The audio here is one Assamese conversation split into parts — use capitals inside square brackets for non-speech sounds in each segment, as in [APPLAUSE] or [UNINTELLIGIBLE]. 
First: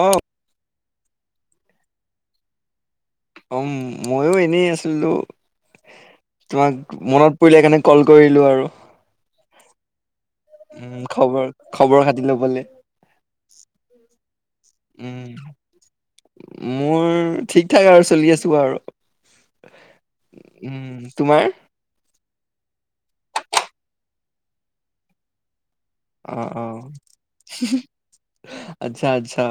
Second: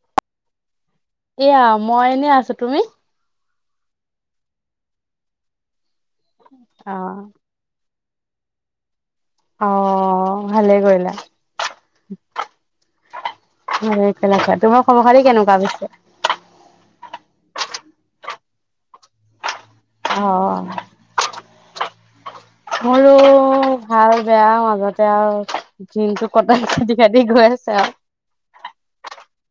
অ। এয়া মই এনে আছো তুমি উম মইো এনেই আছিলো তোমাক অ মনত পৰিলেকাৰণে কল কৰিলোঁ আৰু অ ভালে উম কৰিলা। খবৰ খবৰ খাতি লবলে সফেলোৱা তোমাৰ খয় উম খালী কেনেকুৱা পছে মোৰ ঠিক ঠাক আৰু চলি আছো ত আৰু অ উম তোমাৰ মোলো ভাল বেয়া মাজতে আৰু দিনটো আহ কটাই অ খেদি খাদি গৈ আছে আৰু। আচ্ছা আচ্ছা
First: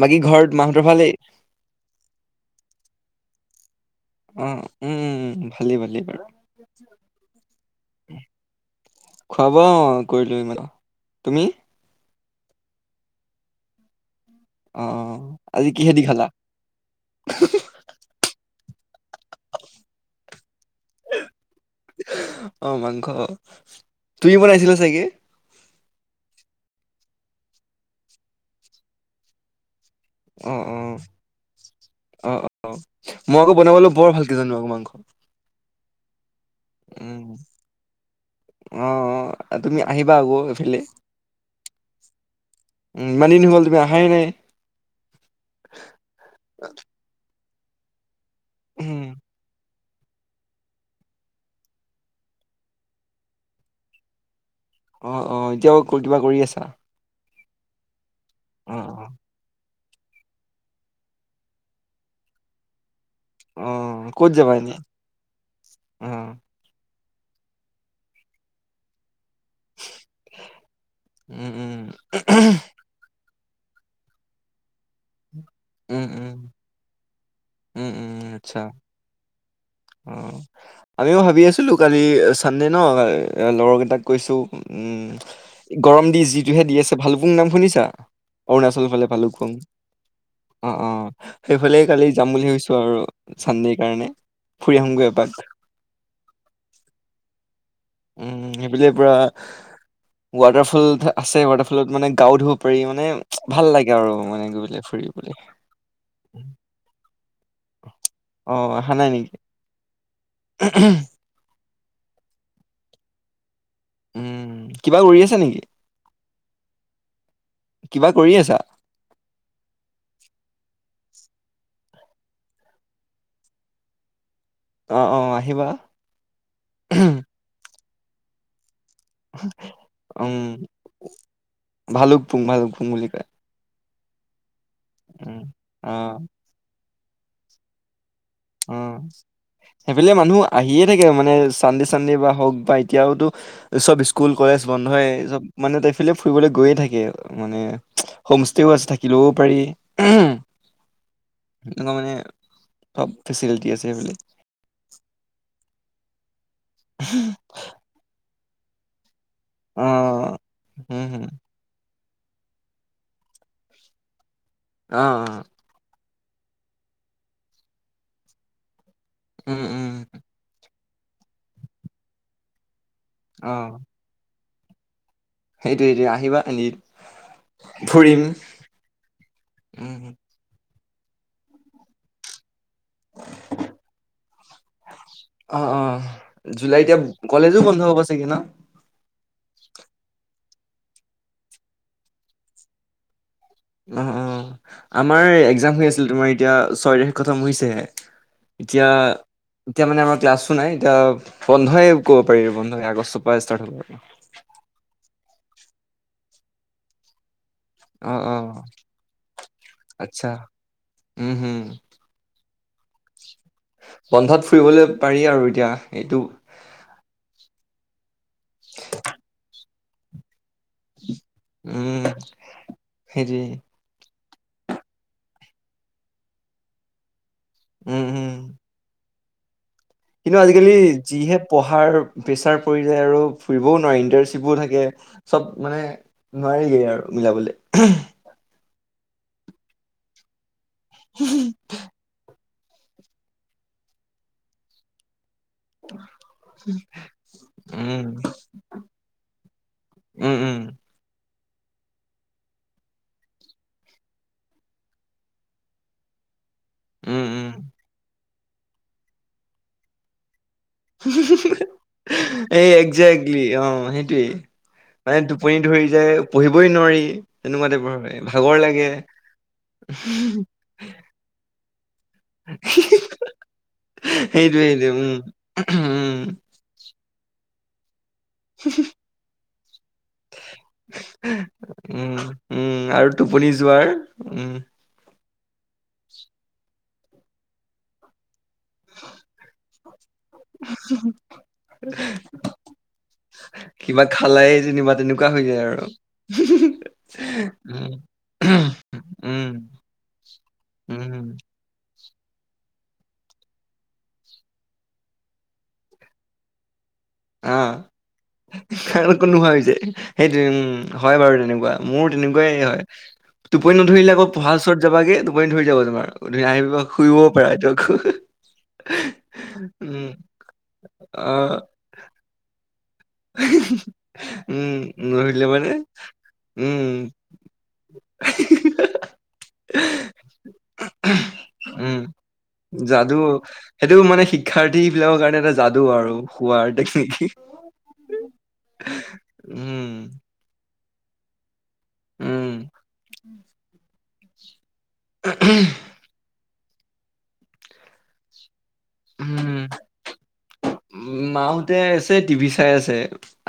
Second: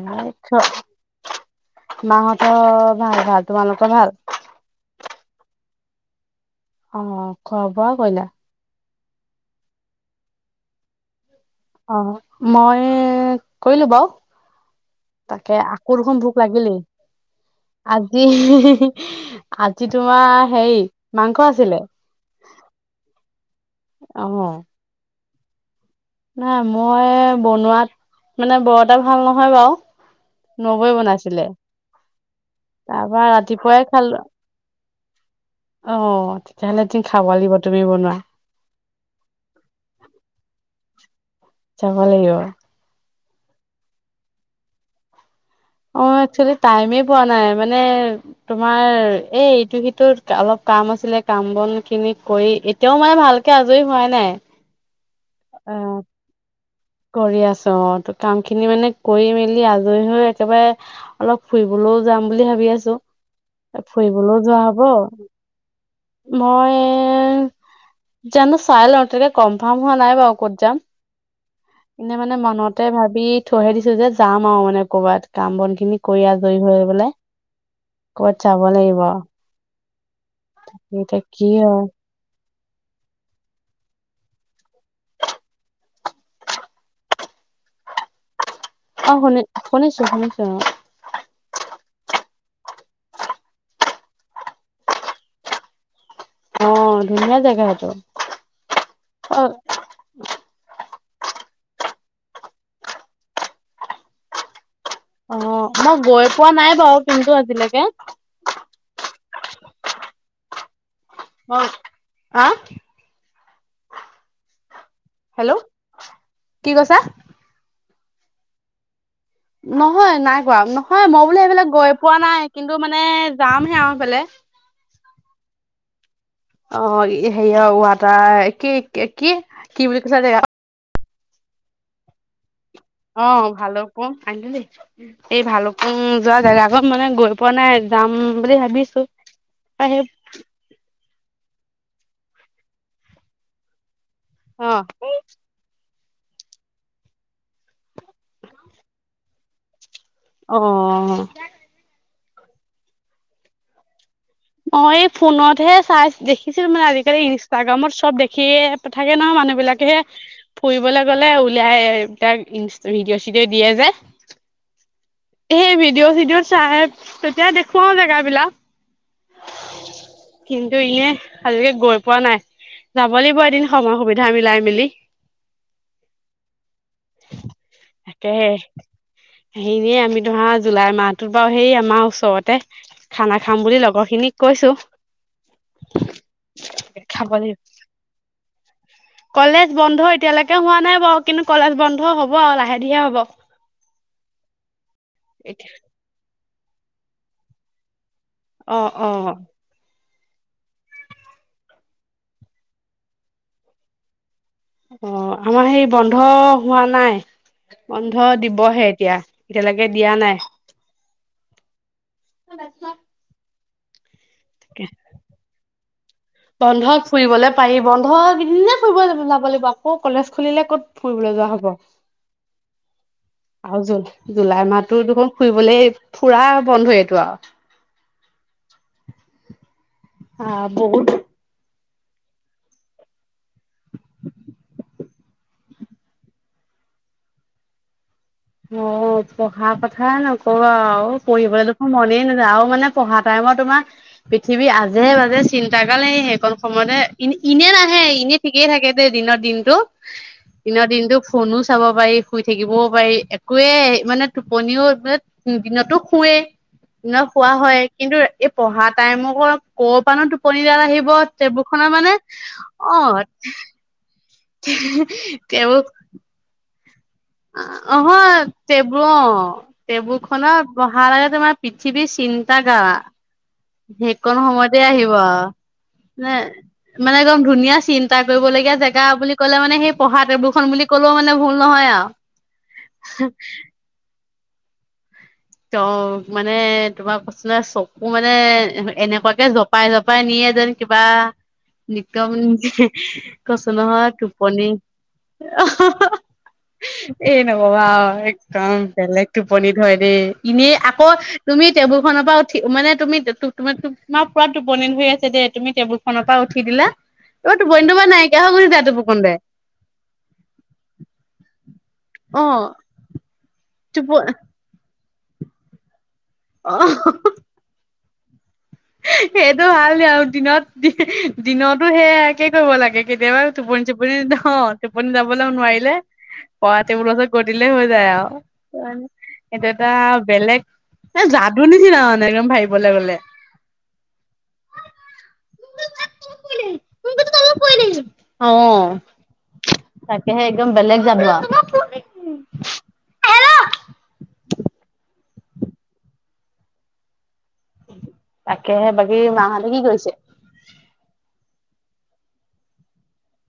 বাকী ঘৰত মাহঁতৰ ভালেই মাহঁতৰ ভাল-ভাল তোমালোক অ, উম, ভালি-ভালি বাৰু। অ খোৱাব আৰু কিলা খুৱাব অ কৰিলো ই তুমি অ মই কৰিলো বাৰু। অ অ তাকে আজি আকৌ কিহেদি দেখোন খালা ভোক লাগিলেই, আজি আজি তোমাৰ হেই মাংস আছিলে অ মাংস তুমি আহ বনাইছিলা চাগে নাই মই বনোৱাত মানে বৰ এটা ভাল নহয় বাৰু। অ নগৈ বনাইছিলে অ অ অ তাৰ পৰা মই আকৌ ৰাতিপুৱাই বনাবলৈ খালো বৰ ভালকে জানো আকৌ মাংস অ তেতিয়াহ'লেদম খাব লাগিব তুমি বনোৱা আহ, তুমি আহিবা আকৌ এইফালে। যাব লাগিব ইমান দিন গ'ল তুমি আহাই নাই। অ একচুৱালী টাইমে পোৱা নাই মানে উম, তোমাৰ এই এইটো অলপ কাম আছিলে কাম বন খিনি কৰি এতিয়াও মানে ভালকে আজৰি হোৱাই নাই। অ, অ, এতিয়াও কিবা কৰি আছা? কৰি আছো অ ত কাম খিনি অ', মানে অ', কৰি মেলি আ লৈ হৈ একেবাৰে অলপ ফুৰিবলৈও যাম বুলি ভাবি আছো অ', ক'ত ফুৰিবলৈও যাবা যোৱা এনে? হব অ', মই এ, জানো চাই লওঁ তেনেকে কনফাৰ্ম হোৱা নাই বাৰু ক'ত যাম। উম, উম, এনে মানে মনতে ভাবি থৈহে দিছো যে যাম আৰু মানে কৰ'বাত কাম বন খিনি উম, কৰি উম, আজৰি হৈ পেলাই উম, উম, ক'বাত আচ্ছা যাব লাগিব আৰু। অ আমিও ভাবি আছিলো হয় কালি চানডে ন লগৰকেইটাক কৈছো উম গৰম দি যিটোহে দি আছে ভাল প শুনিছা? অৰুণাচল ফালে অ শুনি ভালুকপুং, শুনিছো শুনিছো অহ, অহ। সেইফালেই কালি ছো আৰু চান্দে কাৰণে, ফুৰি আহোগৈ এপাক। অ ধুনীয়া জেগা হ উম সেইবিলে পৰা ৱাটাৰফল আছে ৱাটাৰফলত মানে গাও ধুব পাৰি, মানে ভাল লাগে আৰু মানে গৈ পেলে অ মই গৈ পোৱা নাই বাৰু কিন্তু আজিলৈকে অহ, আহা নাই নেকি? উম আ উম। কিবা কৰি আছে হেল্ল' নেকি? কি কৈছা? কিবা কৰি আছা নহয় নাই কোৱা নহয় মই বোলো এইবিলাক গৈ পোৱা নাই কিন্তু মানে যামহে আৰু সফালে অহ, অহ, আহিবা। অ হেৰিয়া ৱাটাৰ কি কি কি বুলি কৈছো জেগা ভালুক পুং ভালুক অহ, ভালুকপুং, আনিলো দেই, উম এই অ ভালুকপুং যোৱা জাগা অলপ মানে গৈ পোৱা নাই, যাম। বুলি অহ, ভাবিছো সেই সেইফালে মানুহ আহিয়ে থাকে মানে চাণ্ডি চাণ্ডি বা হওক বা এতিয়াওতো সব স্কুল কলেজ অ বন্ধয়ে সব মানে তাই ফালে ফুৰিবলৈ গৈয়ে থাকে মানে হোমষ্টেও আছে থাকিলেও পাৰি অ সব ফেচিলিটি আছে সেইফালে। মই এই ফোনতহে চাই দেখিছিল মানে আজিকালি ইনষ্টাগ্ৰামত চব দেখিয়ে পঠাই সে নহয়, মানুহ অ বিলাকেহে হম ফুৰিবলৈ হম গ'লে উওলাই। তাক ইঞ্চ ভিডিঅ'-চিডিঅ' দিয়ে যে। অ অ এই ভিডিঅ' চিডিঅ' চাই তেতিয়া দেখুৱাও জেগাবলাক উম, উম। কিন্তু ইয়ে আজিকে গৈ পোৱা নাই। যাব লাগিব এদিন সময় সুবিধা মিলাই মেলি। সেইটো সেইটো, আহিবা এনি ফুৰিম। এনে উম আমি ধৰা জুলাই মাহটোত বাৰু সেই আমাৰ ওচৰতে খানা খাম বুলি লগৰ খিনিক কৈছো অহ, অহ। জুলাই এতিয়া খাব লাগিব কলেজো বন্ধ হ'ব চাগে ন? কলেজ বন্ধ এতিয়ালৈকে হোৱা নাই বাৰু কিন্তু কলেজ বন্ধ হ'ব আৰু, লাহে ধিহে হ'ব। অহ, অহ। আমাৰ এতিয়া এক্জাম হৈ আছিলে, তোমাৰ এতিয়া ছয় তাৰিখে থতম হৈছেহে। অ অ এতিয়া-এতিয়া মানে আমাৰ ক্লাছো নাই এতিয়া বন্ধইে কব পাৰি বন্ধই আগষ্টৰ পৰা ষ্টাৰ্ট হব অহ, আমাৰ সেই বন্ধ হোৱা নাই। অ বন্ধ অ দিবহে এতিয়া এতিয়ালৈকে দিয়া আচ্ছা নাই হম উম ক'ত আছা? বন্ধত ফুৰিবলৈ পাৰি আৰু এতিয়া এইটো বন্ধত ফুৰিবলে পাৰি বন্ধ এদনে ফুৰিব যাব লাগিব আকৌ কলেজ খুলিলে ক'ত ফুৰিবলৈ যোৱা হ'ব উম সেইটোৱে আৰু জোন জুলাই মাহতো দেখোন ফুৰিবলৈ ফুৰা বন্ধ এইটো আৰু। উম - উম। কিন্তু আহ আজিকালি বহুত যিহে পঢ়াৰ। প্ৰেচাৰ পৰি যায় আৰু ফুৰিবও নোৱি ইণ্টাৰশ্বিপো থাকে চব মানে নোৱাৰিয়েই আৰু। মিলাবলৈ অ পঢ়া কথা নকবা আৰু পঢ়িবলে দেখো মনেই নাযাওঁ মানে পঢ়া টাইমত তোমাৰ পৃথিৱী আজোজে চিন্তা কাৰালে স সেইকণ সময় ইনে ইনে উম, নাহে এনে ঠিকেই থাকে দে দিনৰ দিনতটো। উম, উম, দিনৰ - দিনটো ফোনো চাব পাৰি শুই থাকিবও পাৰি। কৱে মানে টোপনিওে দিনতো শুৱে উম, দিনত উম। শোৱা হয় কিন্তু। এই পঢ়া টাইমক অলপ ক পৰা ন তোক। কনডাল আহিব টেবুল খনৰ মানে এই অ একজেক্টলি অ, সেইটোৱেই। মানে টোপনি তেও ধৰি যায় পঢ়িবই নোৱাৰি তেনেকুৱা ভাগৰ লাগে। টেবু অ পথিবি চিন্ন্তা গা সেইকন সেইটোৱে সময়তে সেইটোৱে আহিব উম, উম, নে মানে একদম ধুনীয়া চিন্তা কৰিবলগীয়া জেগা বুলি ক'লে মানে সেই। পঢ়াতেবুলখন বুলি কলেও মানে ভুল নহয় আৰু উম, উম, আৰু টোপনি যোৱাৰ উম, ত মানে তোমাৰ কছ ন চকু মানে মে এনেকুৱাকে জপাই - জপাই নিয়ে এ যেন কিবা নিকম কচ কিবা নহয় খালাই টোপনি যেনিবা হৈ যায় আৰু। এ নকবা উম, একদম বেলেগ উম, টোপনি ধৰে দেই। নে আকৌ উম, তুমি টেবুলনৰ পৰা উঠ মানে তুমি তম তোমাৰ পুৰা টোপনি ধৰি আছে দ দে তুমি টেবুল খনৰ পৰা উঠি দিলা তোমাৰ টোপনিটো বা নাইকিয়া হৈ গুচি যায় আহো টোপুকনতে নোহোৱা হৈছে সেইটো উম হয় বাৰু তেনেকুৱা? মোৰ অ তেনেকুৱাই হয় টোপনি টোপ নধৰিলে আকৌ অ পঢ়াৰ ওচৰত যাবাগে টোপনি ধৰি যাব তোমাৰ ধুনীয়া আহিব শুইবও পাৰে ত সেইটো ভাল আৰু দিনত অ', দিনতো সেয় একে কৰিব লাগে কেতিয়াবা টোপনি টোপনি ন উম, টোপনি নধৰিলে যাবলৈ মানে নোৱাৰিলে পঢ়া উম, টেবুলৰ গৈ হৈ যায়। [UNINTELLIGIBLE] এইটো এটা বেলেগ এ যাদু উম, নিচিনা মানে একদম ভাবিবলৈ যাদু গলে সেইটো মানে শিক্ষাৰ্থী বিলাকৰ কাৰণে এটা যাদু আৰু হোৱাৰ টেকনিক অ, উম, তাকেহে একদম বেলেগ জাদু উম, আহ তাকেহে বাকী মাহতে কি কৰিছে। মাহতে আছে টিভি চাই আছে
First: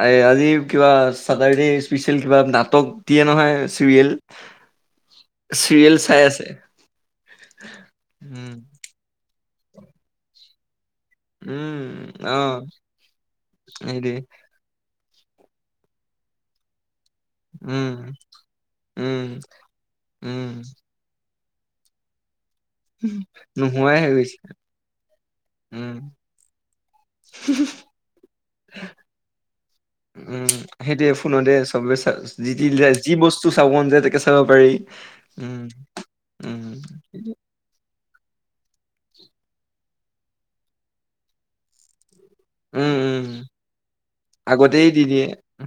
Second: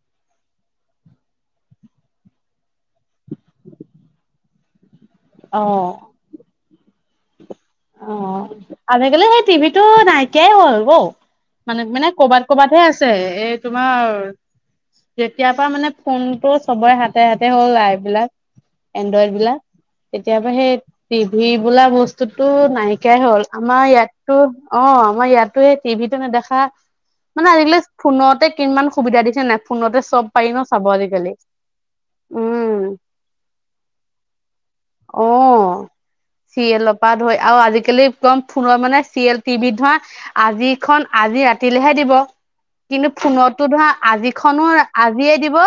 এ আজি কিবা চাটাৰডে স্পেচিয়েল কিবা নাট নাটক দিয়ে নহয় চিৰিয়েল অ', চিৰিয়েল চাই আছে। অ, উম, আজিকালি সেই টিভি টো নাইকিয়াই হল বৌ উম, মানে- মানে কৰবাত অ', কৰবাতহে আছে এই তোমাৰ সেইটোৱে যেতিয়া পৰা মানে ফোনটো চবৰে হাত তে, হতে হ'ল উম, আই বিলাক উম, এনড্ৰইড বিলাক কেতিয়াবা উম, সেই সি বোলা বস্তুত। নাইকিয়াই হ'ল আমাৰ নোহোৱাই হৈ ইয়াতো গৈছে অ, আমাৰ ইয়াতো এই উম। টিভিটো নেদেখা। মানে আজিকালি ফোনতে কিমান সুবিধা দিছে নাই ফোনতে চব উম, পাৰি ন চাব সেইটোৱয়ে আজিকালি। ফোনতে চবে যি য উম যি বস্তু চাব মন যায় তাকে চাব পাৰি। অ, উম, চি উম, এলপ। প ধয় আৰু আজিকালি কম ফোনৰ মানে চিৰিয়েল টিভিত ধৰা আজি খন আজি ৰাতিলেহে দিব। উম, কিন্তু উম, ফোনতো ধৰা আজি খন আগতেই দি দিয়ে আজিয়ে দিব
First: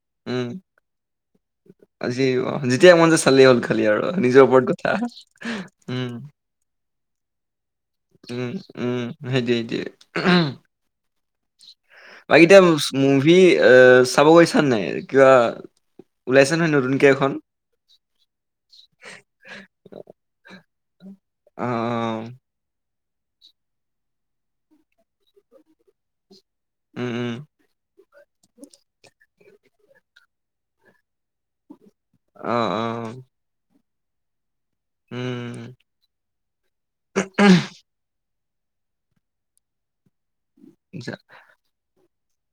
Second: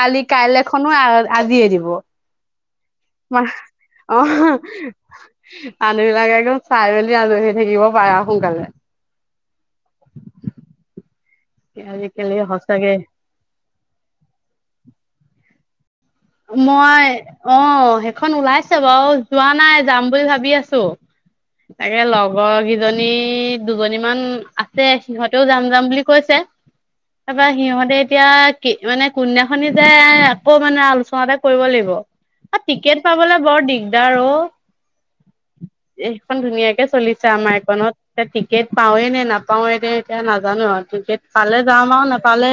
কালি উম। কাইলে খন আজিয়ে দিব আজি অ', যেতিয়া মন যায় ম চালেই হ'ল খালি আৰু অ নিজৰ ওপৰত কথা মানুহ বিলাক উম। একদম চাই মেলি আজহী থাকিব পাৰা উম সোনকালে। উম সেই দ সেইতি আজিকালি বাকী এতিয়া সঁচাকে মুভি এ চাব গৈছা নাই কিবা ওলাইছে নহয় নতুনকে মই এখন? অ সেইখন ওলাইছে বাৰু যোৱা নাই যাম বুলি ভাবি আছো অ', তাকে অ', লগৰ গি এজনী দুজনী মমান আছে সিহঁতেও যাম যাম বুলি কৈছে উম, উম, তাৰপৰা সিহঁতে এতিয়া মানে কোন দিনা খনি যায় যে আকৌ মানে আলোচনাতে কৰিব লাগিব অ', টিকেট অ'। পাবলে বৰ দিগদাৰ অ উম এইখন ধুনীয়াকে চলিছে আমাৰ এইকণত তাটি গেট পাওঁনে নে নাপাওৱে ন এতিয়া নাজানো আৰু যা- গেট পালে যাাম আৰু ন আৰু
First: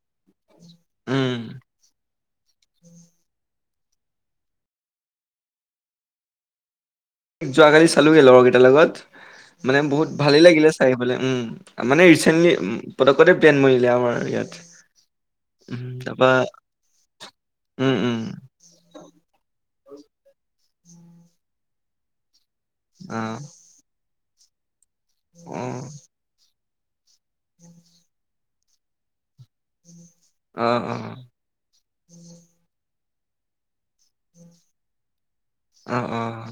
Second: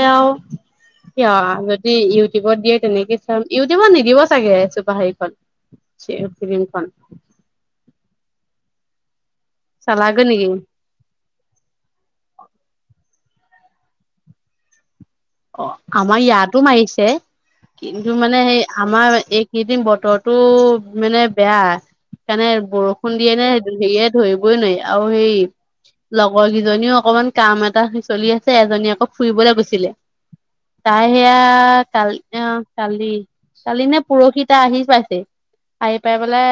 কি উম যদি ইউটিউবত দিয়ে তেনেকে ইউটিউবত নিদিব চাগে ছোপা হেৰিখন ফিল্ম খন যোৱাকালি চালো গ আৰু কেইটাৰ লগত মানে বহুত চালাগৈ ভালে নেকি? লাগিলে চাইলে উ মানে ৰিচেন্টলি। তে প্লেন মৰিলে আমাৰ ইয়াত অ' উম আমাৰ তাৰপা ইয়াতো মাৰিছে উম উম কিন্তু মানে সেই আমাৰ এইকেইদিন বতৰটো মানে বেয়া কাৰণে বৰষুণ অ দিয়ে নে হেৰিয়ে ধৰিবই নোৱাৰি আৰু সেই অ লগৰ কি। ইজনীও অকমান কাম এটা চলি আছে এজনী আকৌ ফুৰিবলৈ গৈছিলে অ অ তাই সেয়া কালি অ কালি কালি নে পুৰহি তাই আহি পাইছে আহি অ পাই অ পেলাই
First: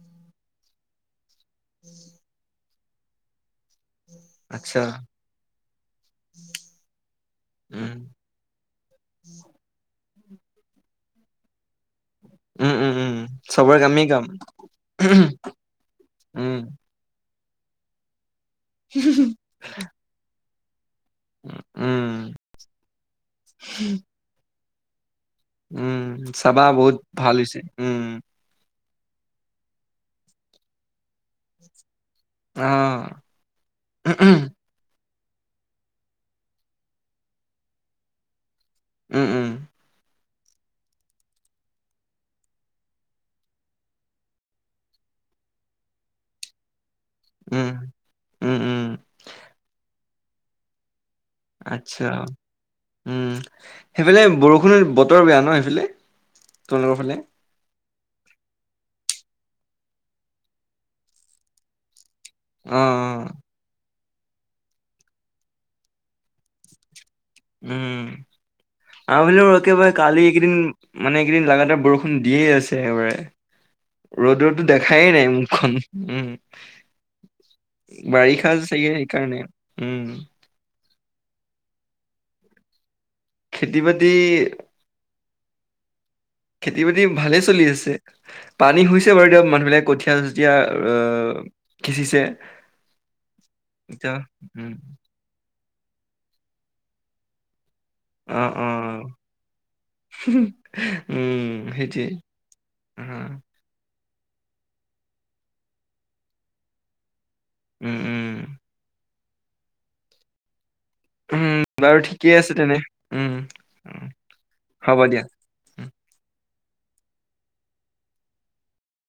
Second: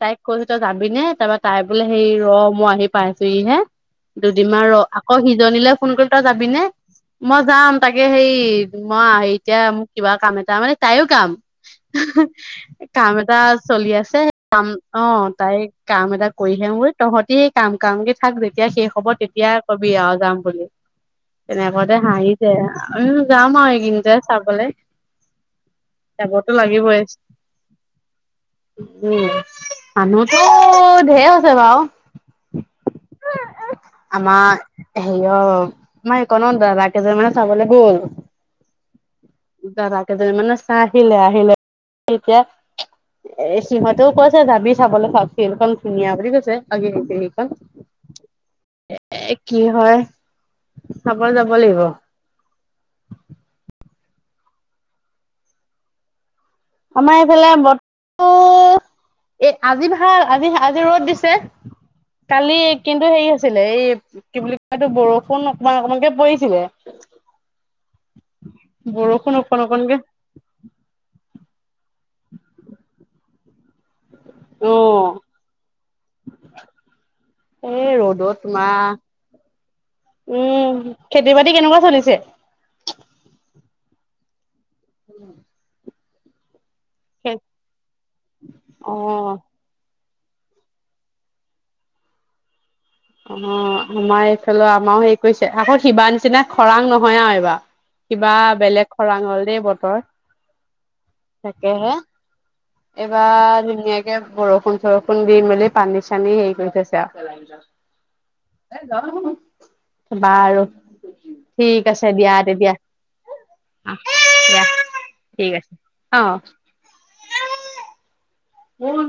তাইক কৈছো তই যাবিনে তাপা তাই বোলে সেই ৰ মই আহি পাইছো হি হে দুদিনমান ৰ আচ্ছা আকৌ সিজনীলৈ ফোন কৰিল তই যাবি নে মই যাম। উম তাকে হেই মই এতিয়া মোক কিবা কাম এটা মানে তাইও কাম উম উম কাম উম এটা চবৰে চলি কামেই আছে কাম অ তাই কাম এটা উম কৰিহে মোৰ তহঁতি কাম কাম কে থাক যেতিয়া শেষ হ'ব তেতিয়া কবি আও যাম বুলি তেনে কওতে উম হাঁহি আমি যাম আৰু এইকিন চাবলৈ উম চাবা বহুত ভাল হৈছে উম উ মানুহটো ঢেৰ হৈছে বাৰও অহ হে অ আমাৰ এই কণত দাদা কেইজন মানে চাবলে গ'ল উম উম দাদা মানে চাই আহিলে আহিলে এতিয়া এ সিহঁতেও কৈছে যাবি চাবলৈ চাওক চ ধুনীয়া বুলি কৈছে। ক উম উম উম এ কি হয় চাবলে যাব লাগিব আচ্ছা উম সেইফালে বৰষুণত বতৰ বেয়া ন সেইফালে তোমালোকৰ ফালে আমাৰ এইফালে বত অ এ আজি ভাল আজি আজি ৰ'দ দিছে কালি অ', কিন্তু অ', হেৰি আছিলে এই কি বুলি কয় তটো বৰষুণ অকমান অকমানকে পৰিছিলে উম আও বৰষুণ বেলি অকণ অকণকে কালি এইেইদিন মানে এইকেইদিন লাগাতাৰ বৰষুণ দিয়েই আছে একবাৰে ৰ'দ ৰ'দটো অ দেখাই নাই মুখখন উম এই ৰ'দত বাৰিষা চে তোমাৰ সেইকাৰণে উম উম খেতি বাতি কেনেকুৱা চলিছে খেতি বাতি উম খেতি বাতি ভালে চলি আছে পানী অ হৈছে বাৰু এতি অ মানুহ বিলাক কঠ যেতিয়া আহ খিঁচিছে অ', আমাৰ এইফালে আমাৰও হেৰি কৰিছে আকৌ সিবা নিচিনা খৰাং নহয় আৰু এইবাৰ হিবা অ', বেলেগ অ', খৰাং হল দেই বতৰ উম, তাকেহে সেইটোৱে। অ', এইবাৰ ধুনীয়াকে বৰষুণ চৰষুণ দি মেলি পানী চানী হেৰি কৰি থৈছে উম, উম, আৰু য বাৰু উম, ঠিক বাৰু আছে ঠিকেই দিয়া তেতিয়া তেনে উম, অ দিয়া হ'ব দিয়া। ঠিক আছে অ উ